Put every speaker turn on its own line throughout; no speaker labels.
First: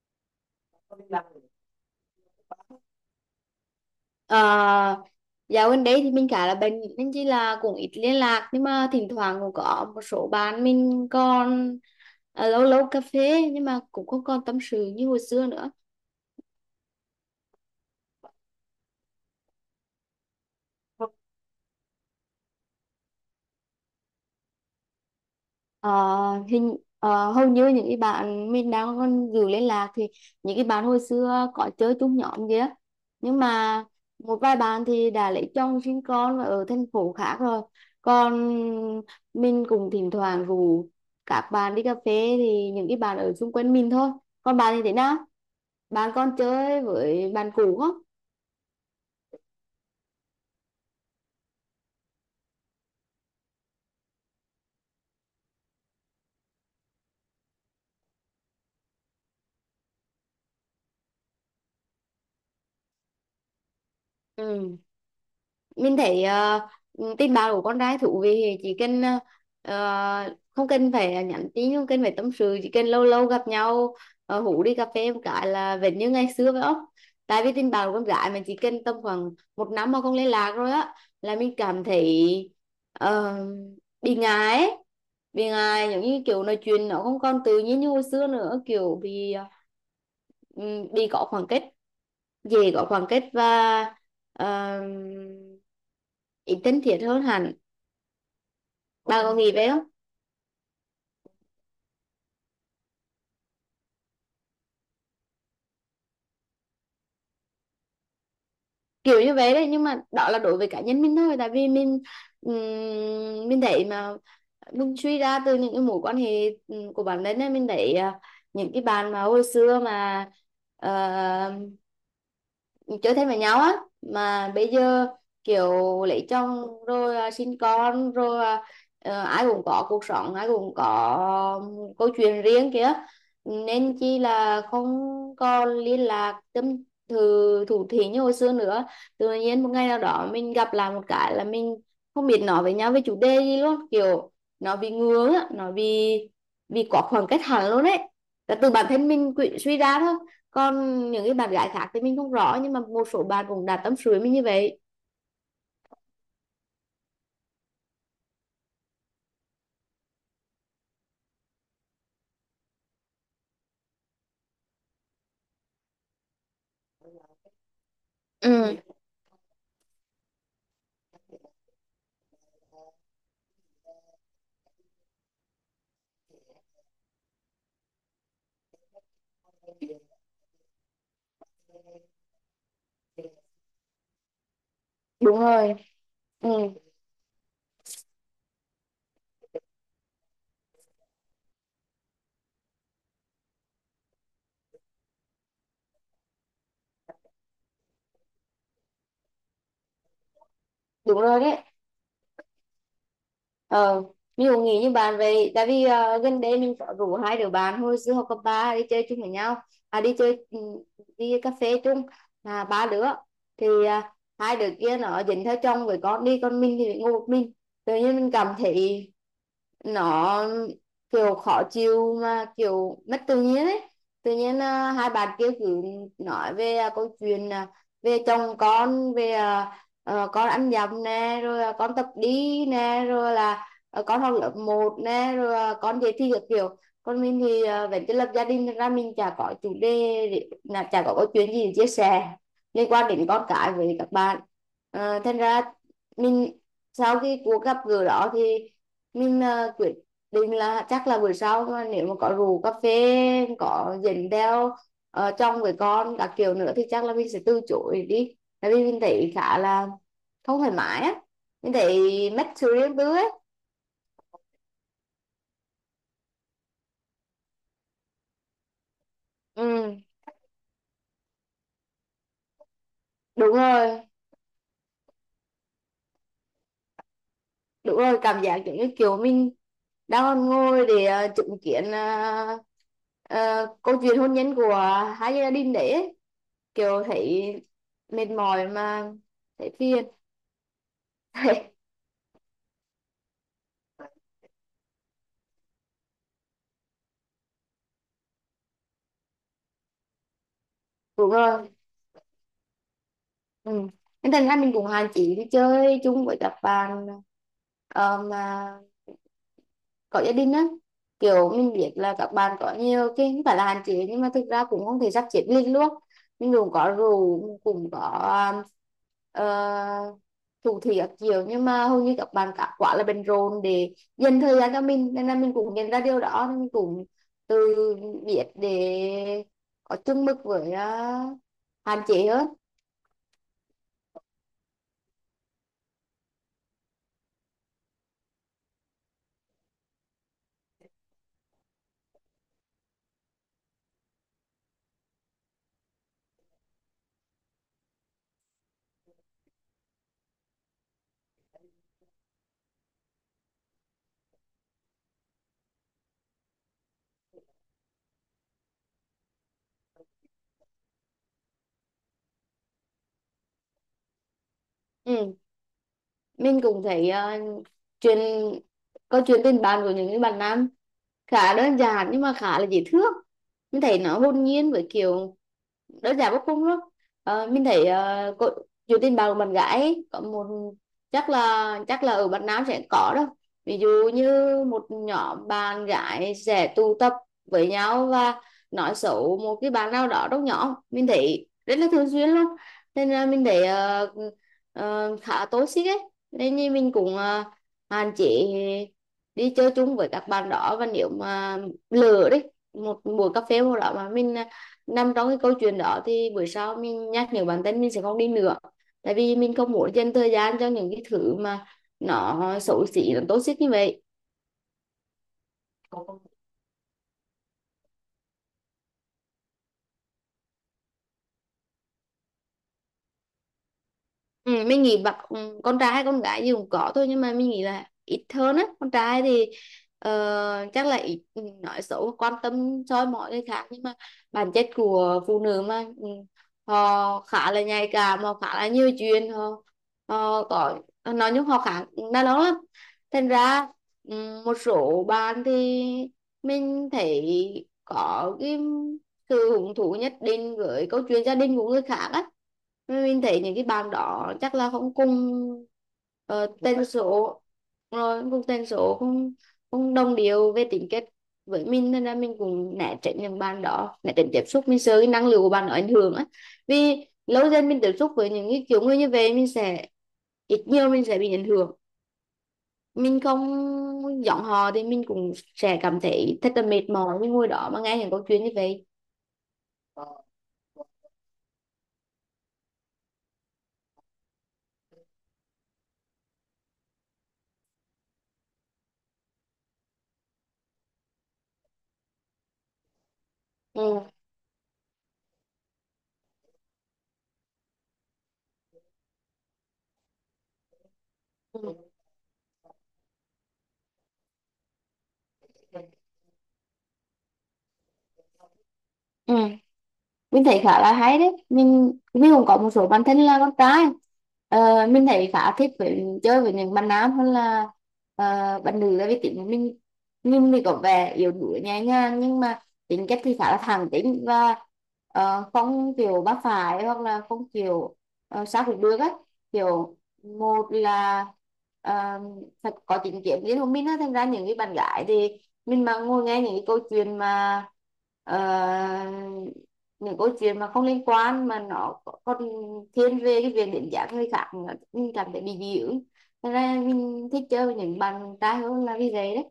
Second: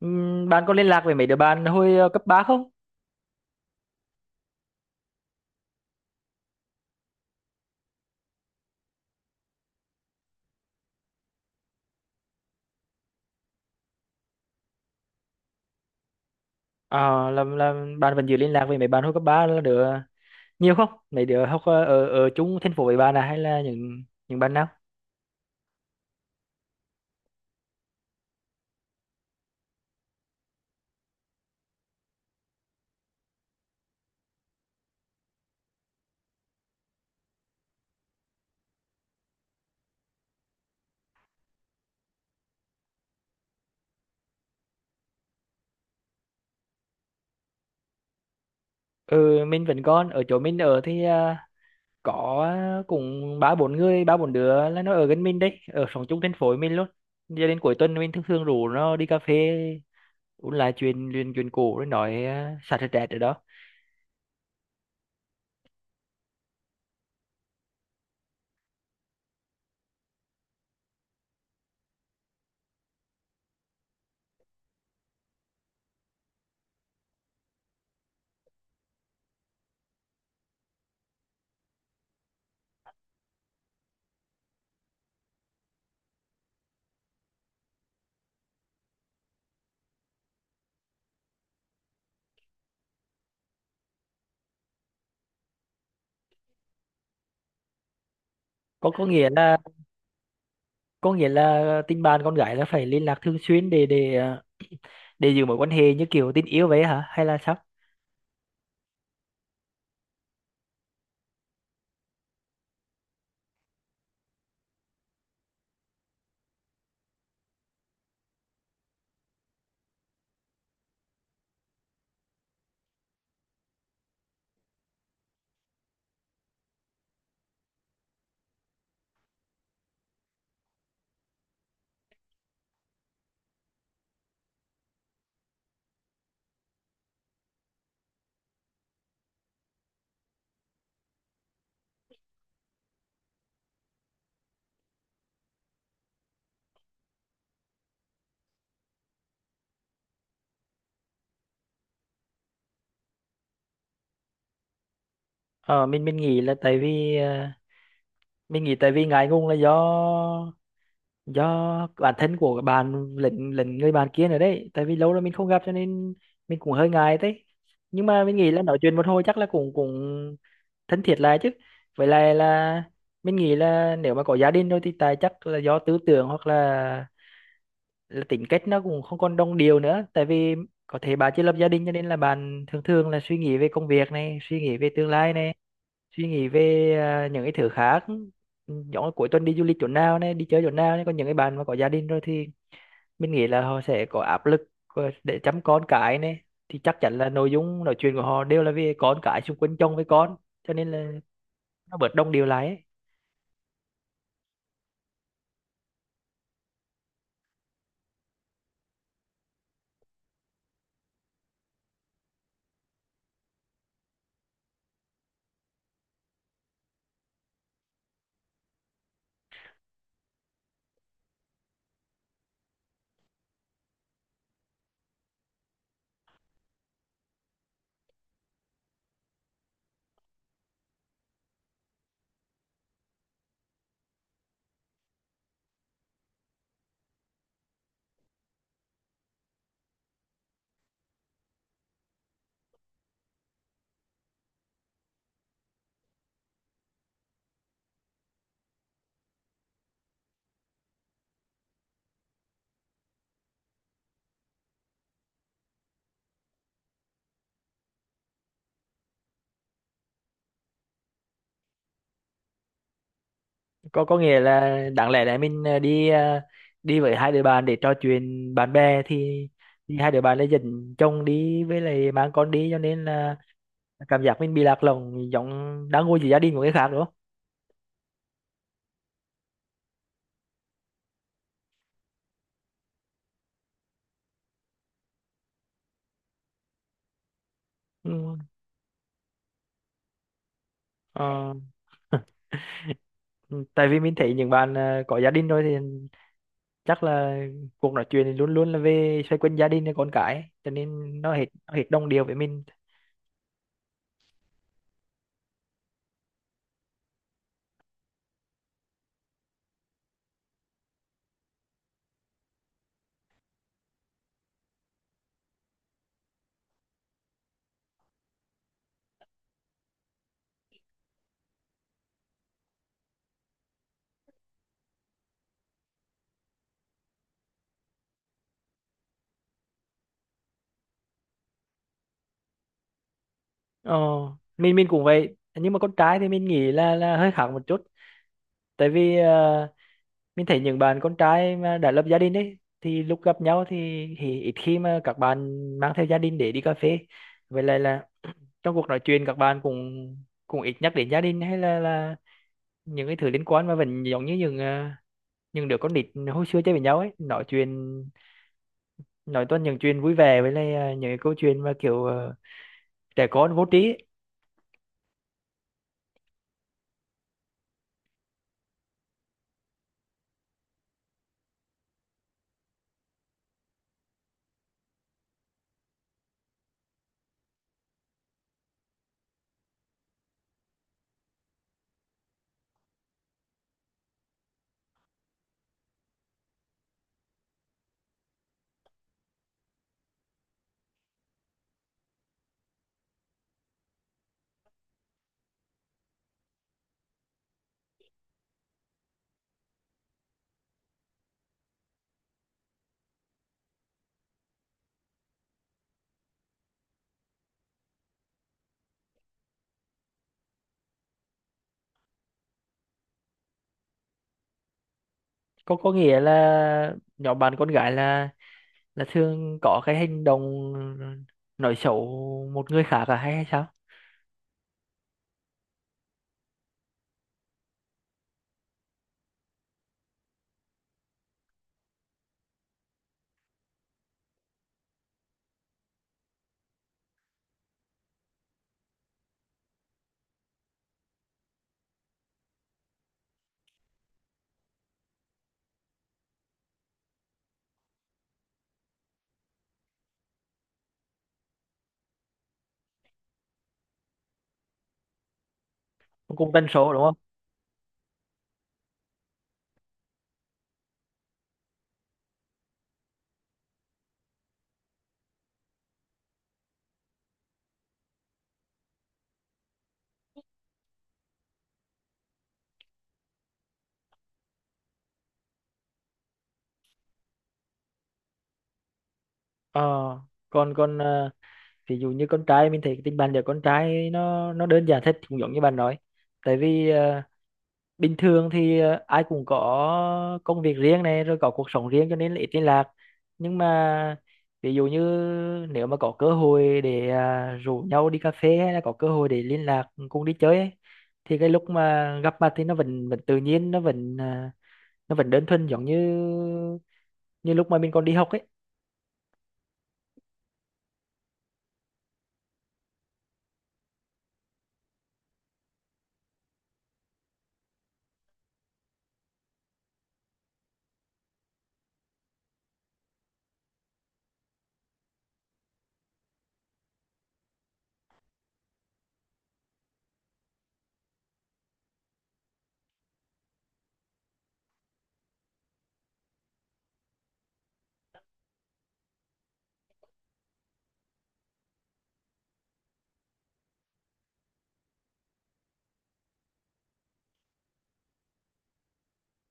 Bạn có liên lạc với mấy đứa bạn hồi cấp 3 không?
Ờ, Dạo gần đây thì mình khá là bận, nên chỉ là cũng ít liên lạc, nhưng mà thỉnh thoảng cũng có một số bạn mình còn lâu lâu cà phê, nhưng mà cũng không còn tâm sự như hồi xưa nữa.
Ờ, là Bạn vẫn giữ liên lạc với mấy bạn hồi cấp 3 là đứa nhiều không? Mấy đứa học ở ở chung thành phố với bạn à hay là những bạn nào?
Ờ, Hầu như những cái bạn mình đang còn giữ liên lạc thì những cái bạn hồi xưa có chơi chung nhóm kia, nhưng mà một vài bạn thì đã lấy chồng sinh con và ở thành phố khác rồi. Còn mình cũng thỉnh thoảng rủ các bạn đi cà phê thì những cái bạn ở xung quanh mình thôi. Còn bạn thì thế nào, bạn còn chơi với bạn cũ không?
Ừ, mình vẫn còn ở chỗ mình ở thì có cũng ba bốn người, ba bốn đứa là nó ở gần mình đấy, ở sống chung thành phố với mình luôn. Giờ đến cuối tuần mình thường thường rủ nó đi cà phê uống lại chuyện chuyện chuyện cũ rồi nói xả stress ở đó.
Ừ, mình thấy tin báo của con trai thú vị thì chỉ cần không cần phải nhắn tin, không cần phải tâm sự, chỉ cần lâu lâu gặp nhau, hú đi cà phê một cái là vẫn như ngày xưa phải không. Tại vì tin báo của con gái mình chỉ cần tầm khoảng một năm mà không liên lạc rồi á là mình cảm thấy ờ, bị ngại ấy. Bị ngại giống như kiểu nói chuyện nó không còn tự nhiên như hồi xưa nữa, kiểu bị bị có khoảng cách, dễ có khoảng cách và uh, ít thân thiết hơn hẳn.
Có
Bà
nghĩa
có nghĩ
là
vậy không?
có nghĩa là tình bạn con gái là phải liên lạc thường xuyên để để giữ mối quan hệ như kiểu tình yêu vậy hả hay là sao?
Kiểu như vậy đấy, nhưng mà đó là đối với cá nhân mình thôi. Tại vì mình thấy mà mình suy ra từ những cái mối quan hệ của bản thân ấy, mình thấy những cái bạn mà hồi xưa mà uh, chơi thân với nhau á, mà bây giờ kiểu lấy chồng rồi à, sinh con rồi à, ai cũng có cuộc sống, ai cũng có câu chuyện riêng kìa, nên chi là không còn liên lạc tâm thư thủ thỉ như hồi xưa nữa. Tự nhiên một ngày nào đó mình gặp lại một cái là mình không biết nói với nhau về chủ đề gì luôn, kiểu nó bị ngướng á, nó bị quá khoảng cách hẳn luôn đấy, là từ bản thân mình suy ra thôi. Còn những cái bạn gái khác thì mình không rõ, nhưng mà một số bạn cũng đã tâm sự với mình như vậy.
Ờ mình nghĩ là tại vì mình nghĩ tại vì ngại ngùng là do bản thân của bạn lẫn lẫn người bạn kia nữa đấy, tại vì lâu rồi mình không gặp cho nên mình cũng hơi ngại đấy. Nhưng mà mình nghĩ là nói
Ừ,
chuyện một hồi chắc là cũng cũng thân thiết lại chứ. Với lại là mình nghĩ là nếu mà có gia đình rồi thì tại chắc là do tư tưởng hoặc là tính cách nó cũng không còn đồng điệu nữa, tại vì có thể bà chưa lập gia đình cho nên là bạn thường thường là suy nghĩ về công việc này, suy nghĩ về tương lai
đúng
này,
rồi.
suy nghĩ
Ừ,
về những cái thứ khác. Ừ, giống như cuối tuần đi du lịch chỗ nào này, đi chơi chỗ nào này. Còn những cái bạn mà có gia đình rồi thì mình nghĩ là họ sẽ có áp lực của- để chăm con cái này, thì chắc chắn là nội dung nói chuyện của họ đều là về con cái, xung quanh chồng với con, cho nên là
đúng rồi đấy.
nó bớt đồng điệu lại ấy.
Ờ, mình cũng nghĩ như bạn vậy. Tại vì gần đây mình có rủ hai đứa bạn hồi xưa học cấp ba đi chơi chung với nhau, à đi chơi, đi cà phê chung, là ba đứa. Thì hai đứa kia nó dính theo chồng với con đi, còn mình thì ngồi một mình. Tự nhiên mình cảm thấy nó kiểu khó chịu, mà kiểu mất tự nhiên ấy. Tự nhiên hai bạn kia cứ nói về câu chuyện về chồng con, về con ăn dặm nè, rồi à, con tập đi nè, rồi là ờ, con học lớp một nè, rồi à, con dạy thi các kiểu. Còn mình thì vẫn chưa lập gia đình, thật ra mình chả có chủ đề là chả có câu chuyện gì để chia sẻ liên quan đến con cái với các bạn. Ờ, thành ra mình sau cái cuộc gặp gỡ đó thì mình quyết định là chắc là buổi sau mà nếu mà có rượu cà phê có dẫn theo chồng với con các kiểu nữa thì chắc là mình sẽ từ chối đi. Tại vì mình thấy khá là không thoải mái á, mình thấy mất sự riêng tư ấy.
Có nghĩa là đáng lẽ là mình đi đi với hai đứa bạn để trò chuyện bạn bè thì
Ừ,
hai đứa bạn lại dẫn chồng đi với lại mang con đi, cho nên là
đúng rồi.
cảm giác mình bị lạc lõng giống đang ngồi giữa gia đình của người khác đúng không?
Đúng rồi, cảm giác giống như kiểu mình đang còn ngồi để chứng kiến câu chuyện hôn nhân của hai gia đình đấy ấy. Kiểu thấy mệt
Ừ.
mỏi, mà thấy phiền.
Ờ. Ừ, tại vì mình thấy những bạn có gia đình rồi thì chắc là cuộc nói chuyện thì luôn luôn là về xoay quanh gia đình và con cái ấy, cho nên
Đúng rồi.
nó hết đồng điệu với mình.
Ừ. Nên thành ra mình cũng hạn chế đi chơi chung với các bạn mà có gia đình á. Kiểu mình biết là các bạn có nhiều cái không phải là hạn chế, nhưng mà thực ra cũng không thể sắp xếp liền luôn. Mình cũng có rượu, cũng có uh, thủ thị các kiểu, nhưng mà hầu như các bạn cả quá là bận rộn để dành thời gian cho mình, nên là mình cũng nhận ra điều đó, nên mình cũng tự biết để có chung mực với, hạn chế hơn.
Ờ, mình cũng vậy, nhưng mà con trai thì mình nghĩ là hơi khác một chút, tại vì mình thấy những bạn con trai mà đã lập gia đình ấy thì lúc gặp nhau thì ít khi mà các bạn mang theo gia đình để đi cà phê. Vậy là trong cuộc nói chuyện các bạn cũng cũng ít nhắc đến gia đình hay là những cái thứ liên quan, mà vẫn giống như những những đứa con nít hồi xưa chơi với nhau ấy, nói chuyện, nói toàn những chuyện vui vẻ với lại những cái câu chuyện mà kiểu trẻ con vô trí ấy.
Ừ, mình cũng thấy ờ, chuyện câu chuyện tình bạn của những cái bạn nam khá đơn giản, nhưng mà khá là dễ thương. Mình thấy nó hồn nhiên với kiểu đơn giản vô cùng luôn. Ờ, mình thấy dù tin bạn của bạn gái ấy, có một, chắc là ở Việt Nam sẽ có đâu, ví dụ như một nhóm bạn gái sẽ tụ tập với nhau và nói xấu một cái bạn nào đó trong nhóm, mình thấy rất là thường xuyên luôn. Nên là mình thấy khá toxic ấy, nên như mình cũng hạn chế đi chơi chung với các bạn đó, và nếu mà lỡ đấy một buổi cà phê một đó mà mình nằm trong cái câu chuyện đó thì buổi sau mình nhắc nhở bản thân mình sẽ không đi nữa. Tại vì mình không muốn dành thời gian cho những cái thứ mà nó xấu xí, nó toxic như vậy.
Có nghĩa là nhóm bạn con gái là thường có cái hành động ờ, nói xấu một người khác à hay hay sao?
Ừ, mình nghĩ bạn con trai hay con gái gì cũng có thôi, nhưng mà mình nghĩ là ít hơn á. Con trai thì chắc là ít nói xấu, quan tâm soi mói người khác. Nhưng mà bản chất của phụ nữ mà họ khá là nhạy cảm, họ khá là nhiều chuyện, họ có, nói chung họ khá đa đó lắm. Thành ra một số bạn thì mình thấy có cái sự hứng thú nhất định với câu chuyện gia đình của người khác á. Mình thấy những cái bạn đó chắc là không cùng
cũng cũng tần
tần
số đúng không?
số, rồi không cùng tên số, không không đồng điệu về tính cách với mình, nên là mình cũng né tránh những bạn đó, né tránh tiếp xúc, mình sợ cái năng lượng của bạn đó ảnh hưởng á. Vì lâu dần mình tiếp xúc với những cái kiểu người như vậy mình sẽ ít nhiều mình sẽ bị ảnh hưởng. Mình không giọng hò thì mình cũng sẽ cảm thấy thật là mệt mỏi với ngôi đó mà nghe những câu chuyện như vậy.
Ờ, còn còn ờ, ví dụ như con trai mình thấy cái tình bạn giữa con trai nó đơn giản thật, cũng giống như bạn nói, tại vì bình thường thì ai cũng có công việc riêng này, rồi có cuộc sống riêng cho nên là ít liên lạc. Nhưng
Ừ.
mà ví dụ như nếu mà có cơ hội để rủ nhau đi cà phê hay là có cơ hội để liên lạc cùng đi chơi ấy, thì cái lúc
Ừ.
mà gặp mặt thì nó vẫn vẫn tự nhiên, nó vẫn nó vẫn đơn thuần giống như như lúc mà mình còn đi học ấy.
Ừ, mình thấy khá là hay đấy, mình cũng có một số bạn thân là con trai. Ờ, mình thấy khá thích với chơi với những bạn nam hơn là ờ, bạn nữ. Tại vì tính của mình thì có vẻ yếu đuối nhẹ nhàng, nhưng mà tính cách thì khá là thẳng tính và không kiểu bác phải, hoặc là không kiểu sao cũng được á. Kiểu một là ờ, phải có chính kiến riêng của mình á. Thành ra những cái bạn gái thì mình mà ngồi nghe những cái câu chuyện mà ờ, những câu chuyện mà không liên quan, mà nó còn thiên về cái việc đến giảm người khác nữa, mình cảm thấy bị dị ứng. Thế nên là mình thích chơi với những bạn trai hơn là vì vậy đấy.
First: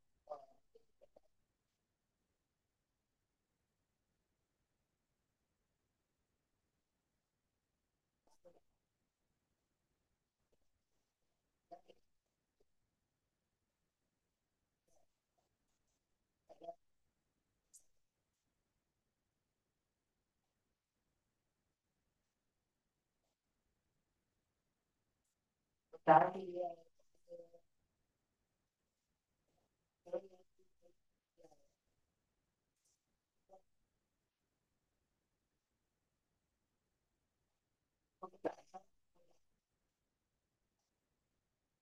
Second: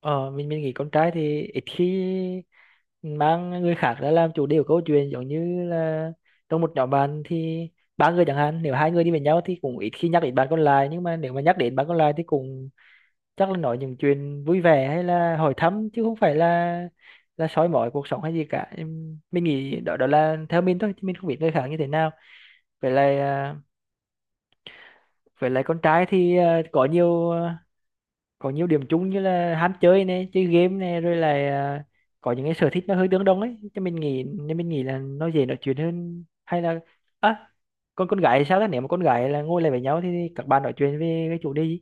Ờ, mình nghĩ con trai thì ít khi mang người khác ra làm chủ đề của câu chuyện, giống như là trong một nhóm bạn thì ba người chẳng hạn, nếu hai người đi với nhau thì cũng ít khi nhắc đến bạn còn lại, nhưng mà nếu mà nhắc đến bạn còn lại thì cũng chắc là nói những chuyện vui vẻ hay là hỏi thăm chứ không phải là soi mói cuộc sống hay gì cả. Mình nghĩ đó đó là theo mình thôi chứ mình không biết người khác như thế nào. vậy là à, vậy là con trai thì có nhiều điểm chung như là ham chơi này, chơi game này, rồi là có những cái sở thích nó hơi tương đồng ấy, cho mình nghĩ nên mình nghĩ là nó dễ nói chuyện hơn. Hay là à, con gái thì sao đó, nếu mà con gái là ngồi lại với nhau thì các bạn nói chuyện về cái chủ đề gì?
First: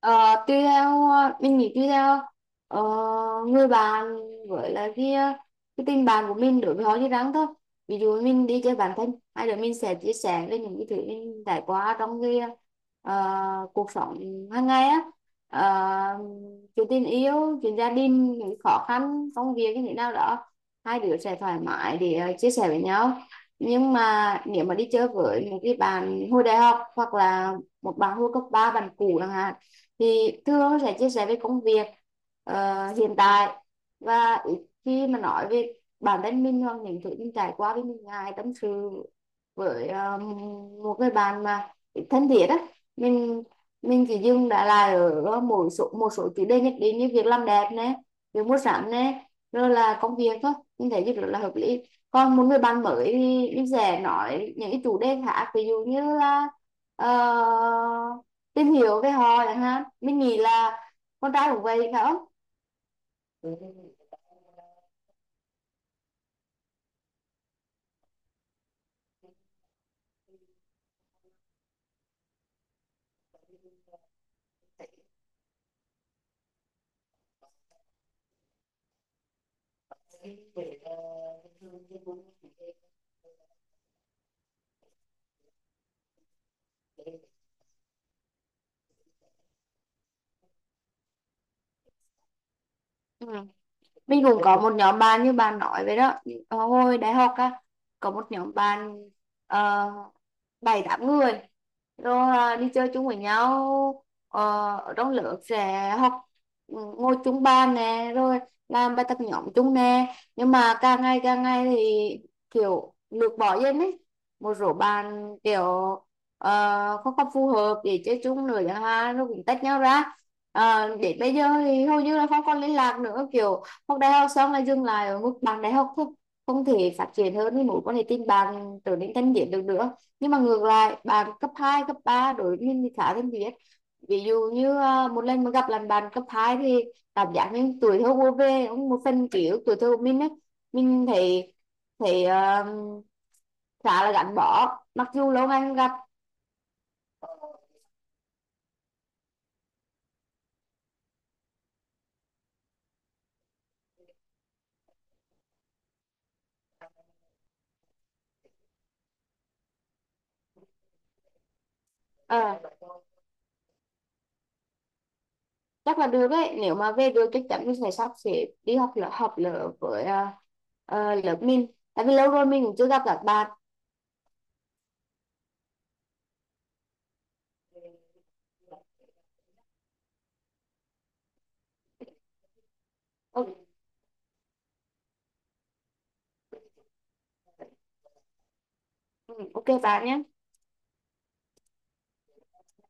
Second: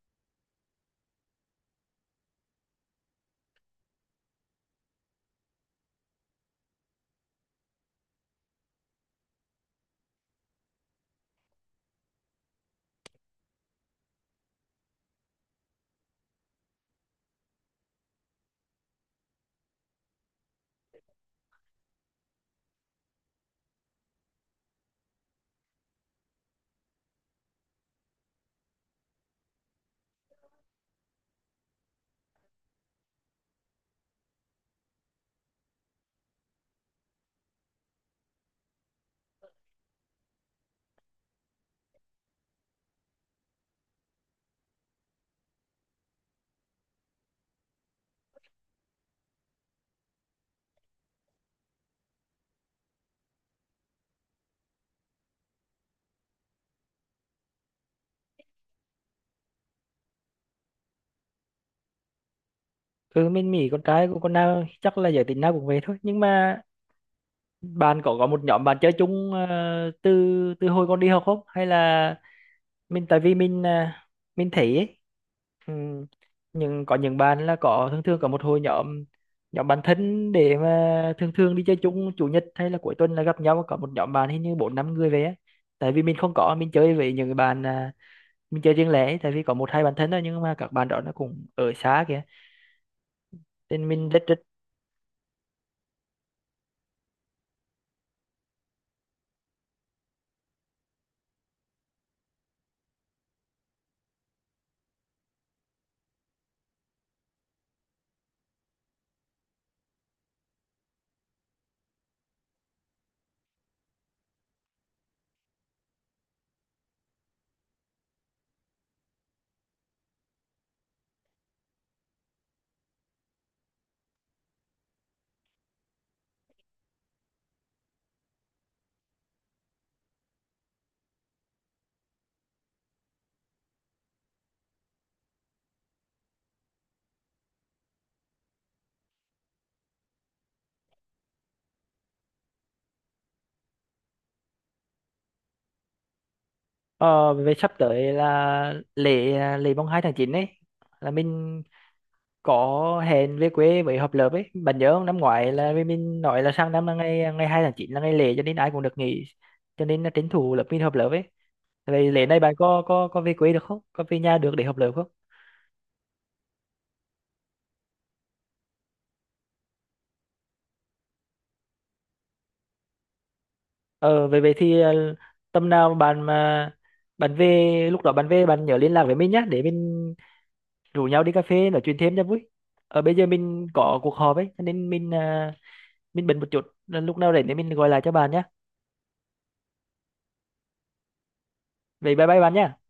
Ờ, mình nghĩ tuy theo ờ, người bạn với là cái tình bạn của mình đối với họ như rắn thôi. Ví dụ mình đi chơi bản thân hai đứa, mình sẽ chia sẻ về những cái thứ mình trải qua trong cái cuộc sống hàng ngày á. Ờ, chuyện tình yêu, chuyện gia đình, những khó khăn công việc như thế nào đó, hai đứa sẽ thoải mái để chia sẻ với nhau. Nhưng mà nếu mà đi chơi với một cái bạn hồi đại học, hoặc là một bạn hồi cấp ba, bạn cũ chẳng hạn, thì thường sẽ chia sẻ về công việc hiện tại, và ít khi mà nói về bản thân mình hoặc những thứ mình trải qua. Với mình ngại tâm sự với một người bạn mà ít thân thiết á. mình mình chỉ dừng đã lại ở một số chủ đề nhất định, như việc làm đẹp nè, việc mua sắm nè, rồi là công việc thôi. Mình thấy rất là hợp lý. Còn một người bạn mới thì mình sẽ nói những cái chủ đề khác, ví dụ như là ờ, tìm hiểu về họ chẳng hạn. Mình nghĩ là con trai cũng vậy phải không.
Ừ, mình nghĩ con trai của con nào chắc là giới tính nào cũng về thôi, nhưng mà bạn có một nhóm bạn chơi chung ờ, từ từ hồi con đi học không, hay là mình tại vì mình mình thấy ấy, ừ, nhưng có những bạn là có thường thường có một hội nhóm, nhóm bạn thân để mà thường thường đi chơi chung chủ nhật hay là cuối tuần là gặp nhau, có một nhóm bạn hình như bốn năm người về á. Tại vì mình không có, mình chơi với những cái bạn mình chơi riêng lẻ ấy, tại vì có một hai bạn thân thôi nhưng mà các bạn đó nó cũng ở xa kìa,
Ừ.
nên mình rất
Mình
rất
cũng có một nhóm bạn như bạn nói vậy đó. Ờ, hồi đại học á có một nhóm bạn ờ, bảy tám người, rồi à, đi chơi chung với nhau. Ờ, ở trong lớp sẽ học, ừ, ngồi chung bàn nè, rồi làm bài tập nhóm chung nè. Nhưng mà càng ngày thì kiểu lược bỏ dần ấy. Một số bạn kiểu không còn phù hợp để chơi chung nữa chẳng hạn, rồi cũng tách nhau ra. Ờ, để bây giờ thì hầu như là không còn liên lạc nữa. Kiểu học đại học xong là dừng lại ở mức bằng đại học thôi, không thể phát triển hơn thì mối quan hệ tình bạn trở nên thân thiết được nữa. Nhưng mà ngược lại, bạn cấp 2 cấp 3 đối với mình thì khá thân thiết. Ví dụ như một lần mà gặp lại bạn cấp 2 thì cảm giác như tuổi thơ vô về, cũng một phần ký ức tuổi thơ của mình ấy. Mình thấy thấy à, khá là gắn bó mặc dù lâu ngày không gặp.
ờ, về sắp tới là lễ lễ mùng 2 tháng 9 ấy, là mình có hẹn về quê với hợp lớp ấy, bạn nhớ không, năm ngoái là vì mình nói là sang năm là ngày ngày 2 tháng 9 là ngày lễ cho nên ai cũng được nghỉ, cho nên là tranh thủ lớp mình hợp lớp ấy. Vậy lễ này bạn
Ờ,
có về quê được không, có về nhà được để hợp lớp không?
chắc là được đấy, nếu mà về được chắc chắn mình sẽ sắp xếp đi học lớp với lớp mình. Tại vì lâu rồi mình cũng chưa gặp các bạn.
Ờ vậy vậy thì tầm nào bạn mà bạn về, lúc đó bạn về bạn nhớ liên lạc với mình nhá để mình rủ nhau đi cà phê nói chuyện thêm cho vui. Ờ bây giờ mình
OK.
có cuộc họp ấy cho nên mình bận một chút, lúc nào rảnh thì mình gọi lại cho bạn nhá.
Ừ, OK bạn nhé.
Vậy bye bye bạn nhá.